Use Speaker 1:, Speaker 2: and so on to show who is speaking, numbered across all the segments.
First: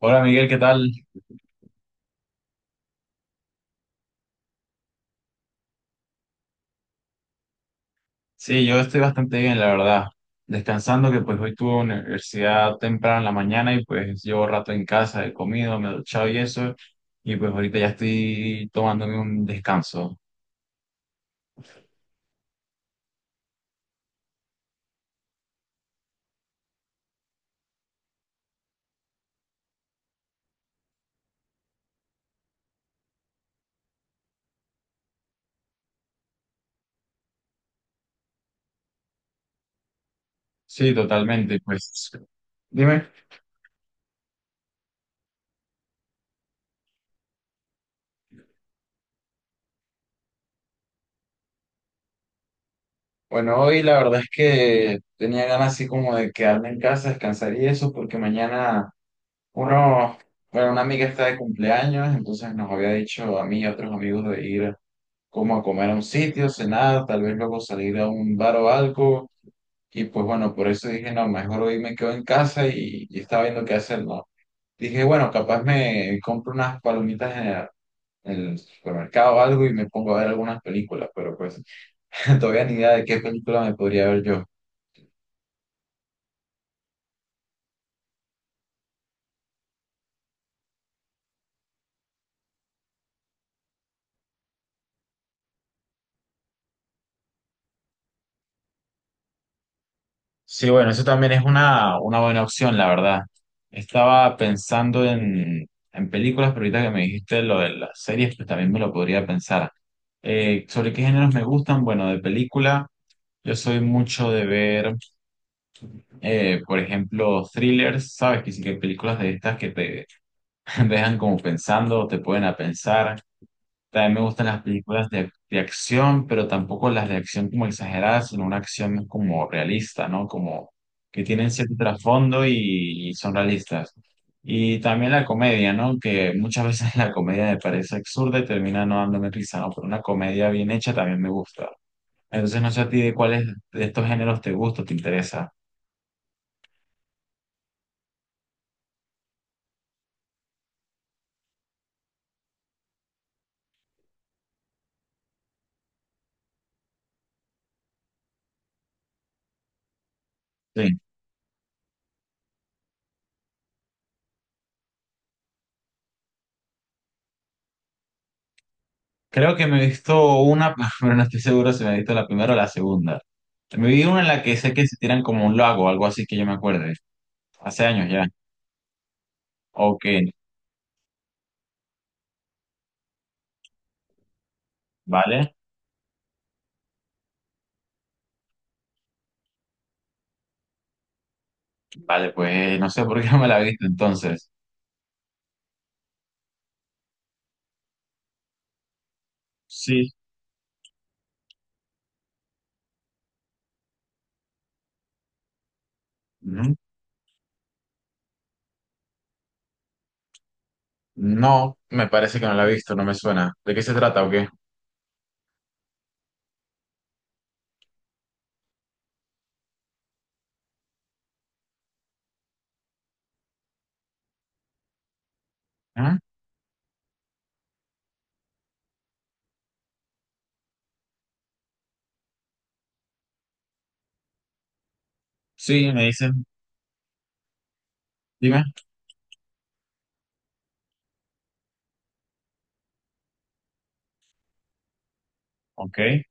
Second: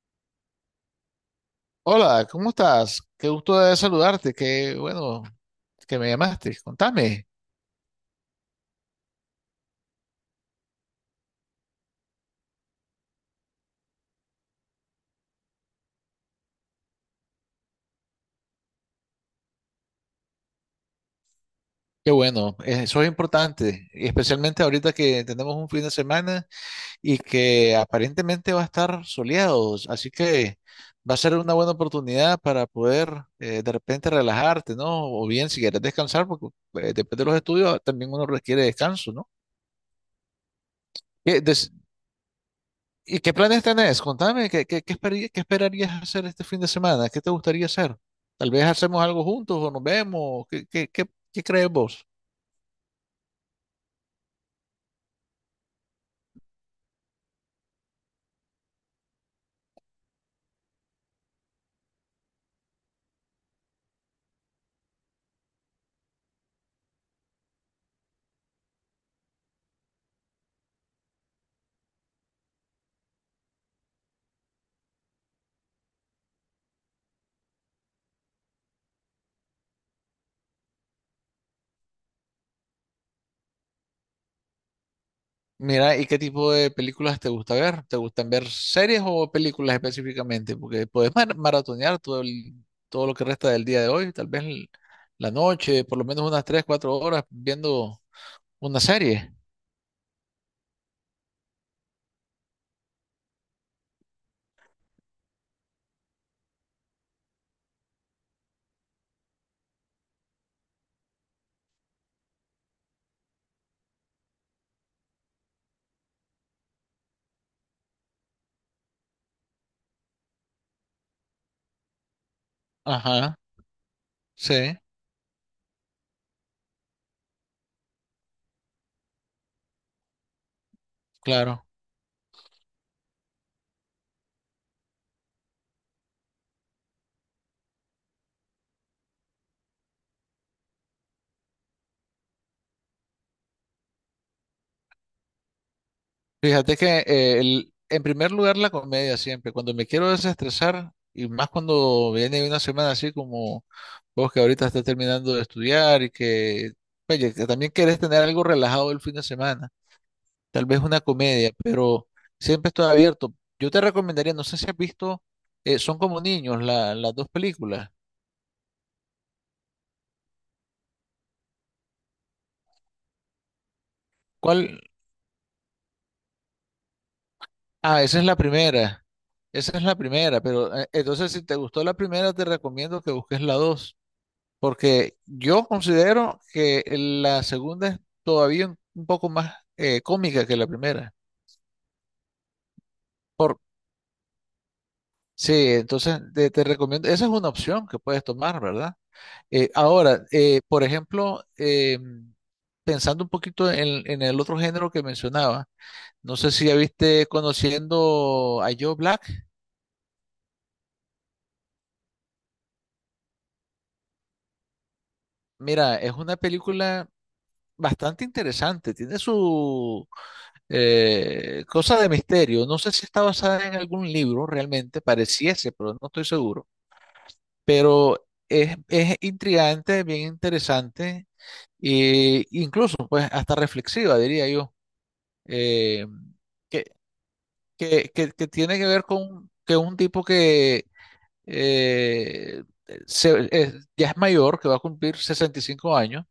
Speaker 1: Hola Miguel, ¿qué tal?
Speaker 2: Hola, ¿cómo estás? Qué gusto de saludarte, qué bueno que me llamaste. Contame.
Speaker 1: Sí, yo estoy bastante bien, la verdad. Descansando que pues hoy tuve universidad temprano en la mañana y pues llevo rato en casa, he comido, me he duchado y eso, y pues ahorita ya estoy tomándome un descanso.
Speaker 2: Qué bueno, eso es importante, y especialmente ahorita que tenemos un fin de semana y que aparentemente va a estar soleado, así que va a ser una buena oportunidad para poder de repente relajarte, ¿no? O bien si quieres descansar, porque después de los estudios también uno requiere descanso, ¿no?
Speaker 1: Sí,
Speaker 2: ¿Qué,
Speaker 1: totalmente,
Speaker 2: des-
Speaker 1: pues dime.
Speaker 2: ¿Y qué planes tenés? Contame, ¿qué esperarías hacer este fin de semana? ¿Qué te gustaría hacer? Tal vez hacemos algo juntos o nos vemos. ¿Qué crees vos?
Speaker 1: Bueno, hoy la verdad es que tenía ganas así como de quedarme en casa, descansar y eso, porque mañana uno, bueno, una amiga está de cumpleaños, entonces nos había dicho a mí y a otros amigos de ir, como a comer a un sitio, cenar, tal vez luego salir a un bar o algo. Y pues bueno, por eso dije, no, mejor hoy me quedo en casa y estaba viendo qué hacer, ¿no? Dije, bueno, capaz me compro unas palomitas en en el supermercado o algo y me pongo a ver algunas películas, pero pues todavía ni idea de qué película me podría ver yo.
Speaker 2: Mira, ¿y qué tipo de películas te gusta ver? ¿Te gustan ver series o películas específicamente? Porque podés maratonear todo lo que resta del día de hoy, tal vez la noche, por lo menos unas 3 4 horas viendo una serie.
Speaker 1: Sí, bueno, eso también es una buena opción, la verdad. Estaba en películas, pero ahorita que me dijiste lo de las series, pues también me lo podría pensar. ¿Sobre qué géneros me gustan? Bueno, de película, yo soy mucho de ver, por ejemplo, thrillers, ¿sabes? Que sí que hay películas de estas que te dejan como pensando, te pueden a pensar.
Speaker 2: Ajá,
Speaker 1: También me gustan las
Speaker 2: sí,
Speaker 1: películas de acción, pero tampoco las de acción como exageradas, sino una acción como realista, ¿no? Como que tienen
Speaker 2: claro.
Speaker 1: cierto trasfondo y son realistas. Y también la comedia, ¿no? Que muchas veces la comedia me parece absurda y termina no dándome risa, ¿no? Pero una comedia bien hecha también me gusta. Entonces no sé a ti de cuáles de estos géneros te gusta, o te interesa.
Speaker 2: Fíjate que en primer lugar la comedia siempre, cuando me quiero desestresar y más cuando viene una semana así como vos que ahorita estás terminando de estudiar y que, oye, que también querés tener algo relajado el fin de semana, tal vez
Speaker 1: Sí.
Speaker 2: una comedia, pero siempre estoy abierto. Yo te recomendaría, no sé si has visto, son como niños las dos películas.
Speaker 1: Creo que me he visto una, pero no estoy seguro si me he visto la primera o la segunda. Me vi una en la que sé
Speaker 2: ¿Cuál?
Speaker 1: que se tiran como un lago, algo así que yo me acuerdo. Hace
Speaker 2: Ah,
Speaker 1: años
Speaker 2: esa es
Speaker 1: ya.
Speaker 2: la primera, esa es la
Speaker 1: Ok,
Speaker 2: primera, pero entonces si te gustó la primera te recomiendo que busques la dos. Porque
Speaker 1: vale.
Speaker 2: yo considero que la segunda es todavía un poco más cómica que la primera.
Speaker 1: Vale, pues no sé por qué no me
Speaker 2: Por,
Speaker 1: la he visto entonces.
Speaker 2: sí, entonces te recomiendo, esa es una opción que puedes tomar, ¿verdad? Eh,
Speaker 1: Sí.
Speaker 2: ahora, por ejemplo, pensando un poquito en, el otro género que mencionaba, no sé si ya
Speaker 1: Ujú.
Speaker 2: viste conociendo a Joe Black.
Speaker 1: No, me parece que no la he visto, no me suena. ¿De qué se trata o qué?
Speaker 2: Mira, es una película bastante interesante, tiene su cosa de misterio. No sé si está basada en algún libro realmente, pareciese, pero no
Speaker 1: ¿Ah?
Speaker 2: estoy seguro. Pero es intrigante, bien interesante e incluso pues hasta reflexiva, diría yo.
Speaker 1: Sí, me
Speaker 2: Eh,
Speaker 1: dicen.
Speaker 2: que, que
Speaker 1: Dime.
Speaker 2: tiene que ver con que un tipo que eh, ya es mayor, que va a cumplir sesenta y cinco
Speaker 1: Ok.
Speaker 2: años,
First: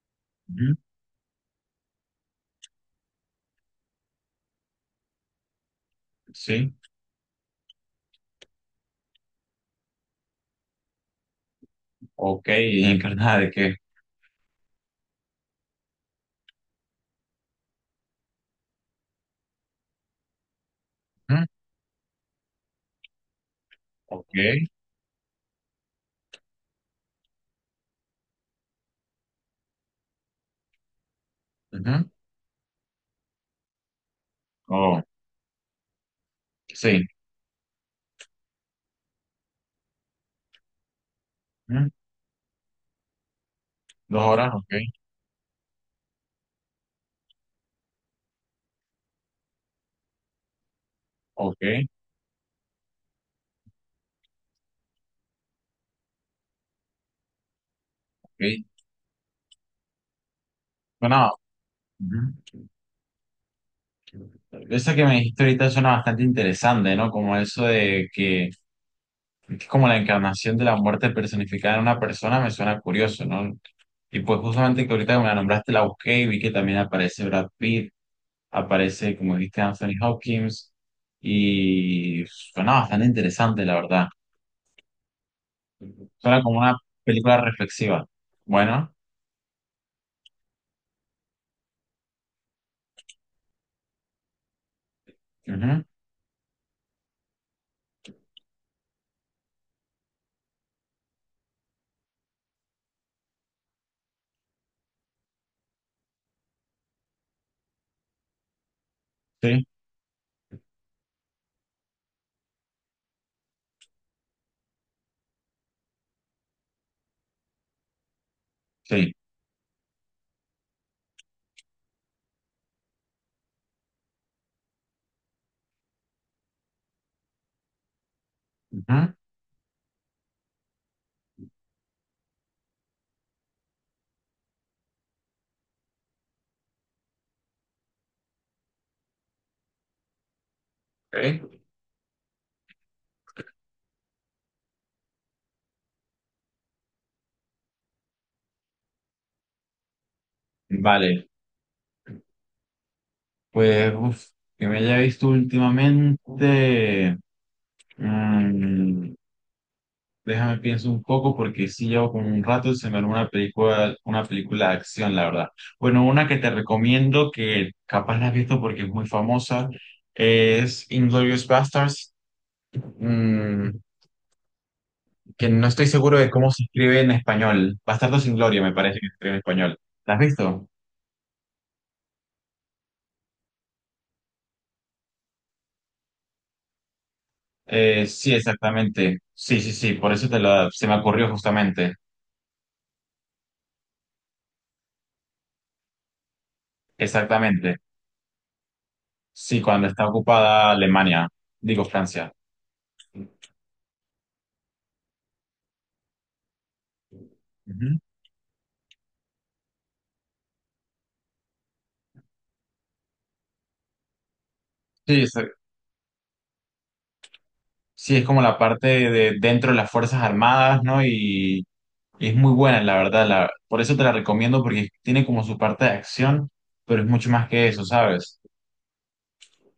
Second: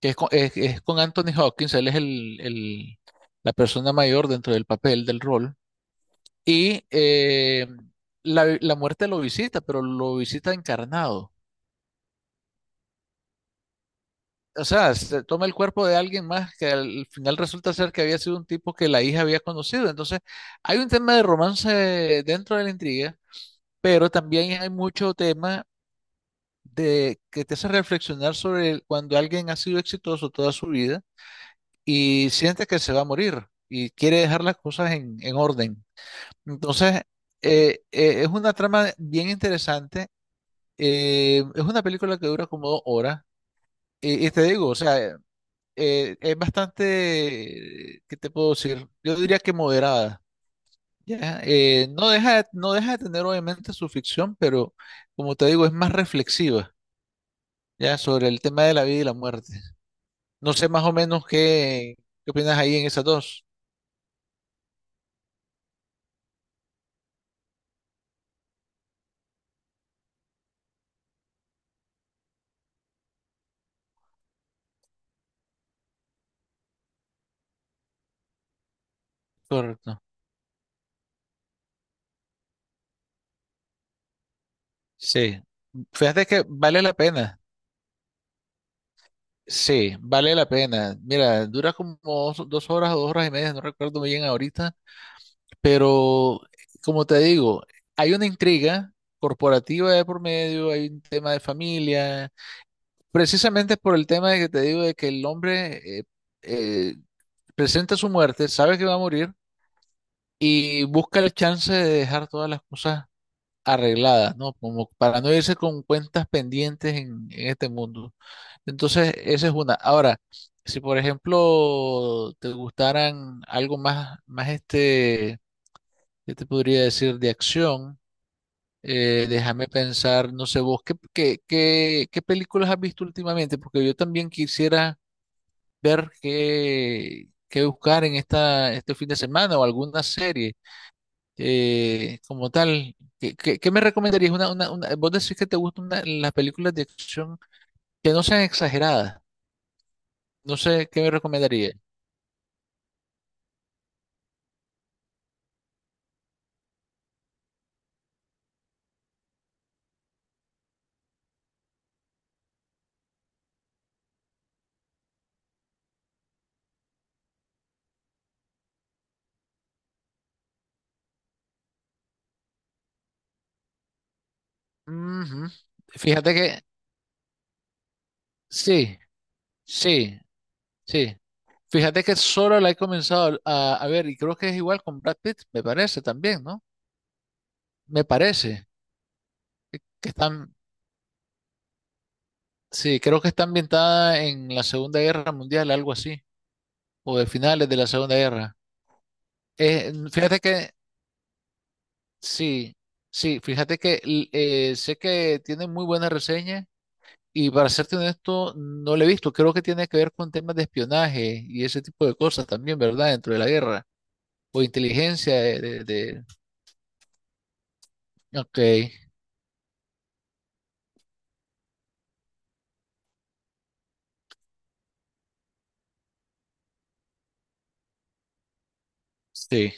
Speaker 2: que es con, es,
Speaker 1: Ujú.
Speaker 2: es con Anthony Hopkins, él es la persona mayor dentro del papel, del rol.
Speaker 1: Sí.
Speaker 2: Y eh, la muerte lo visita, pero lo visita encarnado.
Speaker 1: Ok, ¿y encarnada de qué?
Speaker 2: O sea, se toma el cuerpo de alguien más que al final resulta ser que había sido un tipo que la hija había conocido. Entonces, hay un tema de
Speaker 1: Ujú.
Speaker 2: romance dentro de la intriga, pero
Speaker 1: Ok.
Speaker 2: también hay mucho tema de que te hace reflexionar sobre cuando alguien ha sido exitoso toda su vida
Speaker 1: Ujú.
Speaker 2: y siente que se va a morir y quiere dejar las cosas
Speaker 1: Oh,
Speaker 2: en, orden. Entonces,
Speaker 1: sí.
Speaker 2: es una trama bien interesante. Es una
Speaker 1: Ujú.
Speaker 2: película que dura como 2 horas.
Speaker 1: Dos
Speaker 2: Y te
Speaker 1: horas, ok.
Speaker 2: digo, o sea, es bastante, ¿qué te puedo decir? Yo diría que moderada. Ya,
Speaker 1: Ok,
Speaker 2: No deja de tener obviamente su ficción, pero como te digo, es más reflexiva, ya, sobre el tema
Speaker 1: ok.
Speaker 2: de la vida y la muerte. No sé más o menos
Speaker 1: Bueno,
Speaker 2: qué
Speaker 1: ujú.
Speaker 2: opinas ahí en esas dos.
Speaker 1: Esa que me dijiste ahorita suena bastante interesante, ¿no? Como eso de que es como la encarnación de la muerte personificada en una persona, me suena curioso, ¿no? Y pues justamente que ahorita que me la nombraste la busqué y vi que también aparece Brad Pitt, aparece, como dijiste, Anthony
Speaker 2: Correcto.
Speaker 1: Hopkins, y suena bastante interesante, la verdad.
Speaker 2: Sí. Fíjate
Speaker 1: Suena
Speaker 2: que
Speaker 1: como una
Speaker 2: vale la pena.
Speaker 1: película reflexiva. Bueno,
Speaker 2: Sí, vale la pena. Mira, dura como dos horas o 2 horas y media, no recuerdo bien ahorita.
Speaker 1: ujú,
Speaker 2: Pero, como te digo, hay una intriga corporativa de por medio, hay un tema de familia, precisamente por el tema de que te digo de que el hombre eh, presenta su muerte, sabe que va a morir
Speaker 1: sí,
Speaker 2: y busca la chance de dejar todas las cosas arregladas, ¿no? Como para no irse con cuentas pendientes en, este mundo. Entonces,
Speaker 1: sí.
Speaker 2: esa es una. Ahora, si por ejemplo te gustaran algo más. ¿Qué te podría decir de acción?
Speaker 1: Ujú,
Speaker 2: Déjame pensar, no sé vos, ¿qué películas has visto últimamente? Porque yo también quisiera ver qué buscar en este fin de semana o alguna serie
Speaker 1: ok.
Speaker 2: como tal. ¿Qué me recomendarías? Vos decís que te gustan las películas de acción que no sean exageradas. No sé, ¿qué me
Speaker 1: Vale,
Speaker 2: recomendarías?
Speaker 1: pues, que me haya visto últimamente. mm, Déjame pienso un poco porque sí llevo como un rato se me armó una película de acción, la verdad. Bueno, una que te recomiendo que capaz la has visto porque es muy famosa es Inglourious Basterds, mm,
Speaker 2: Ujú.
Speaker 1: que no estoy seguro de
Speaker 2: Fíjate
Speaker 1: cómo se
Speaker 2: que
Speaker 1: escribe en español. Bastardos sin Gloria me
Speaker 2: sí,
Speaker 1: parece que se escribe en español. ¿La has
Speaker 2: sí,
Speaker 1: visto?
Speaker 2: sí. Fíjate que solo la he comenzado a ver y creo que es igual con Brad Pitt, me parece también, ¿no? Me
Speaker 1: Sí,
Speaker 2: parece
Speaker 1: exactamente. Sí, sí, sí,
Speaker 2: que
Speaker 1: por eso te
Speaker 2: están,
Speaker 1: lo, se me ocurrió justamente.
Speaker 2: sí, creo que está ambientada en la Segunda Guerra Mundial, algo así, o de finales de
Speaker 1: Exactamente.
Speaker 2: la Segunda Guerra.
Speaker 1: Sí, cuando está
Speaker 2: Fíjate que,
Speaker 1: ocupada Alemania, digo Francia.
Speaker 2: sí, sí, fíjate que sé que tiene muy buena reseña y para serte
Speaker 1: Ujú.
Speaker 2: honesto, no la he visto. Creo que tiene que ver con temas de espionaje y ese tipo de cosas también, ¿verdad? Dentro de la guerra o
Speaker 1: Sí,
Speaker 2: inteligencia de.
Speaker 1: sí, es como la
Speaker 2: Ok,
Speaker 1: parte de dentro de las Fuerzas Armadas, ¿no? Y es muy buena, la verdad, la- por eso te la recomiendo, porque tiene como su parte de acción, pero es mucho más que eso, ¿sabes?
Speaker 2: sí.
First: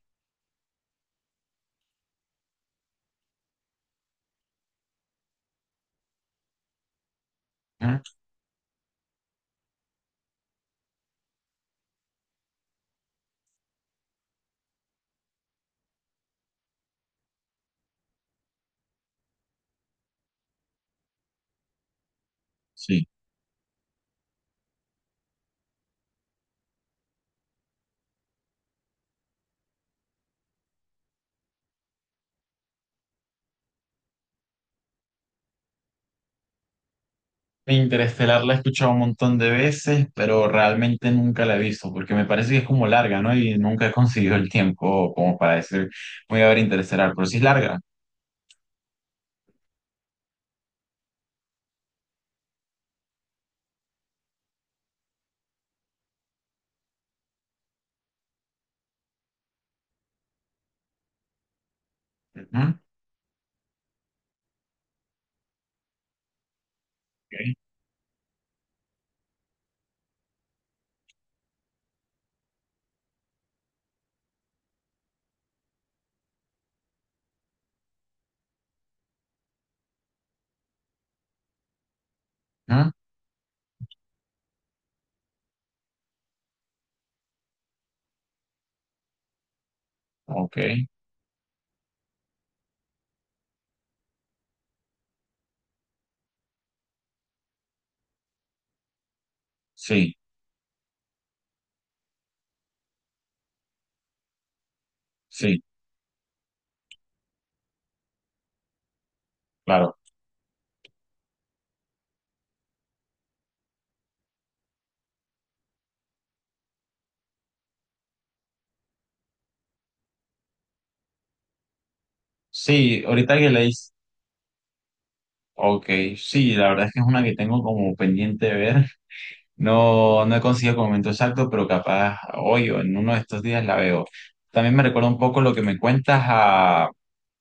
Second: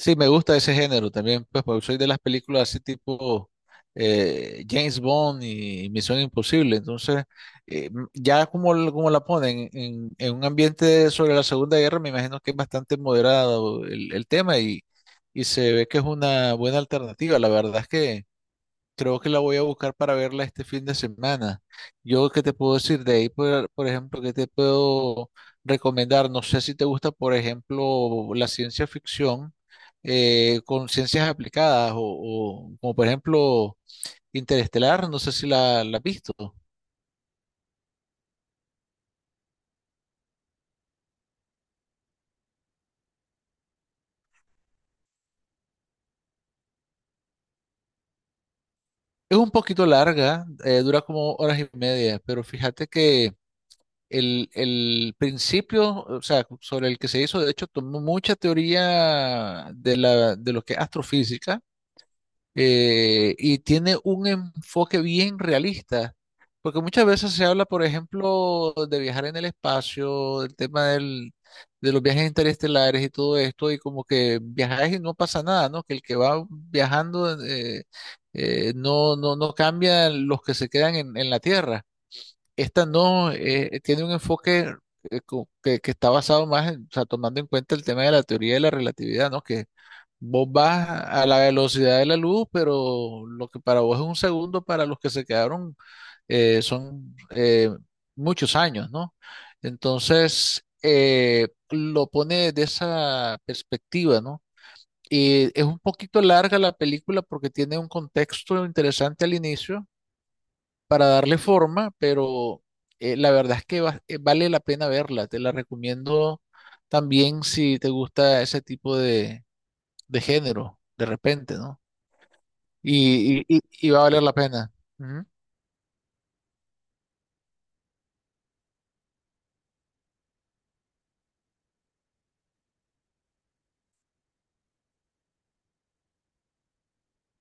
Speaker 2: Sí, me gusta ese género también, pues, porque soy de las películas así tipo James Bond y Misión Imposible. Entonces,
Speaker 1: Ujú.
Speaker 2: ya como la ponen en, un ambiente sobre la Segunda Guerra, me imagino que es bastante moderado el tema y se ve que es una buena alternativa. La verdad es que creo que la voy a buscar para verla este fin de semana. Yo, ¿qué te puedo decir?
Speaker 1: Sí.
Speaker 2: De ahí, por ejemplo, ¿qué te puedo recomendar? No sé si te gusta, por ejemplo, la ciencia ficción con ciencias aplicadas o como por ejemplo Interestelar, no sé si la has visto.
Speaker 1: Interestelar la he escuchado un montón de veces, pero realmente nunca la he visto, porque me parece que es como larga, ¿no? Y nunca he conseguido el tiempo como para decir, voy a ver Interestelar, pero sí es larga.
Speaker 2: Es un poquito larga, dura como horas y media, pero fíjate que el principio, o sea, sobre el que se hizo, de hecho, tomó mucha teoría de lo que es astrofísica,
Speaker 1: Ujú,
Speaker 2: y tiene un enfoque bien realista, porque muchas veces se
Speaker 1: ok,
Speaker 2: habla, por ejemplo, de viajar en el espacio, del tema de los viajes interestelares y todo esto, y como que viajar y no pasa nada, ¿no? Que el que va viajando no, no, no cambia los que se quedan en la Tierra. Esta
Speaker 1: ujú,
Speaker 2: no, tiene un enfoque que está basado más o sea, tomando en cuenta el tema de la teoría de la relatividad, ¿no? Que vos
Speaker 1: ok.
Speaker 2: vas a la velocidad de la luz, pero lo que para vos es un segundo, para los que se quedaron son muchos años, ¿no?
Speaker 1: Sí,
Speaker 2: Entonces, lo pone de esa perspectiva, ¿no? Y
Speaker 1: sí,
Speaker 2: es un poquito larga la película porque tiene un contexto interesante al inicio
Speaker 1: claro.
Speaker 2: para darle forma, pero la verdad es que vale la pena verla. Te la recomiendo también si te gusta ese tipo de género, de repente, ¿no?
Speaker 1: Sí, ahorita
Speaker 2: Y,
Speaker 1: que
Speaker 2: y, y-
Speaker 1: leí
Speaker 2: y va a valer la pena. Ujú.
Speaker 1: ok, sí, la verdad es que es una que tengo como pendiente de ver. No, no he conseguido el momento exacto, pero capaz hoy o en uno de estos días la veo. También me recuerda un poco lo que me cuentas a...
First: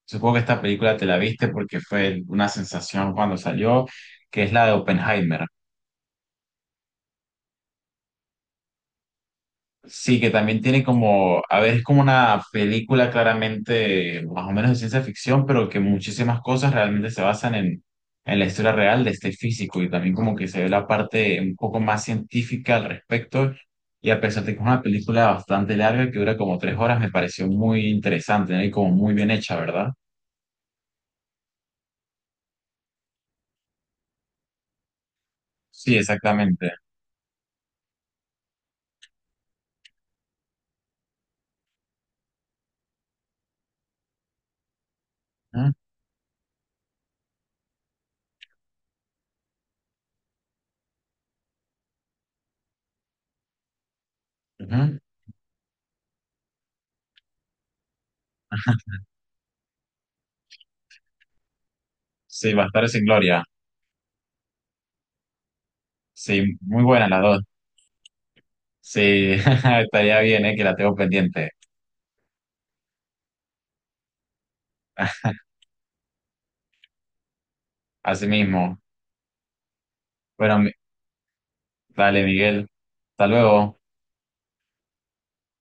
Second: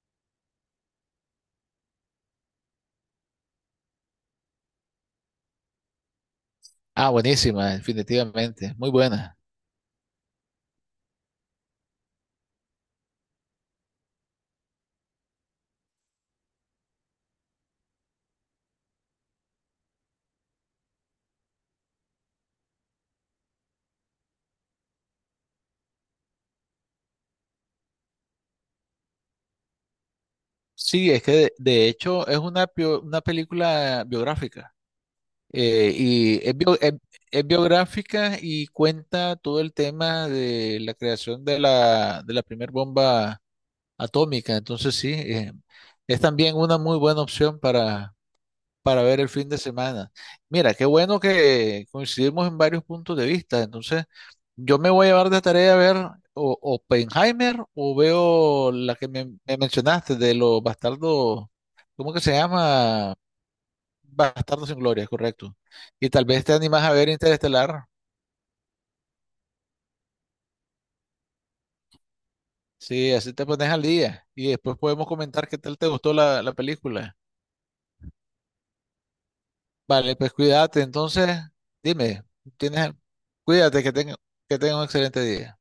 Speaker 1: Supongo que esta película te la viste porque fue una sensación cuando salió, que es la de Oppenheimer.
Speaker 2: Ah, buenísima, definitivamente. Muy buena.
Speaker 1: Sí, que también tiene como, a ver, es como una película claramente más o menos de ciencia ficción, pero que muchísimas cosas realmente se basan en la historia real de este físico y también como que se ve la parte un poco más científica al respecto. Y a pesar de que es una película bastante larga, que dura como 3 horas, me pareció muy interesante, ¿no? Y como muy bien hecha, ¿verdad?
Speaker 2: Sí, es que de hecho es una película biográfica.
Speaker 1: Sí,
Speaker 2: Y es,
Speaker 1: exactamente.
Speaker 2: bio- es- es biográfica y cuenta todo el tema de la creación de la primera bomba atómica. Entonces sí,
Speaker 1: Ujú,
Speaker 2: es también una muy buena opción para ver el fin de semana. Mira, qué bueno que coincidimos en varios puntos de vista. Entonces, yo me
Speaker 1: ujú.
Speaker 2: voy a llevar de tarea a ver o Oppenheimer o veo la que me mencionaste de los bastardos, ¿cómo que se
Speaker 1: Sí, Bastardos sin
Speaker 2: llama?
Speaker 1: Gloria.
Speaker 2: Bastardos sin Gloria, correcto. Y tal vez te
Speaker 1: Sí, muy
Speaker 2: animas a ver
Speaker 1: buenas las dos.
Speaker 2: Interestelar.
Speaker 1: Sí, estaría bien, ¿eh? Que la tengo pendiente.
Speaker 2: Sí, así te pones al día. Y después podemos comentar qué tal te gustó la película.
Speaker 1: Así mismo.
Speaker 2: Vale, pues
Speaker 1: Bueno,
Speaker 2: cuídate. Entonces, dime,
Speaker 1: dale, Miguel.
Speaker 2: tienes,
Speaker 1: Hasta luego.
Speaker 2: cuídate que tenga, un excelente día.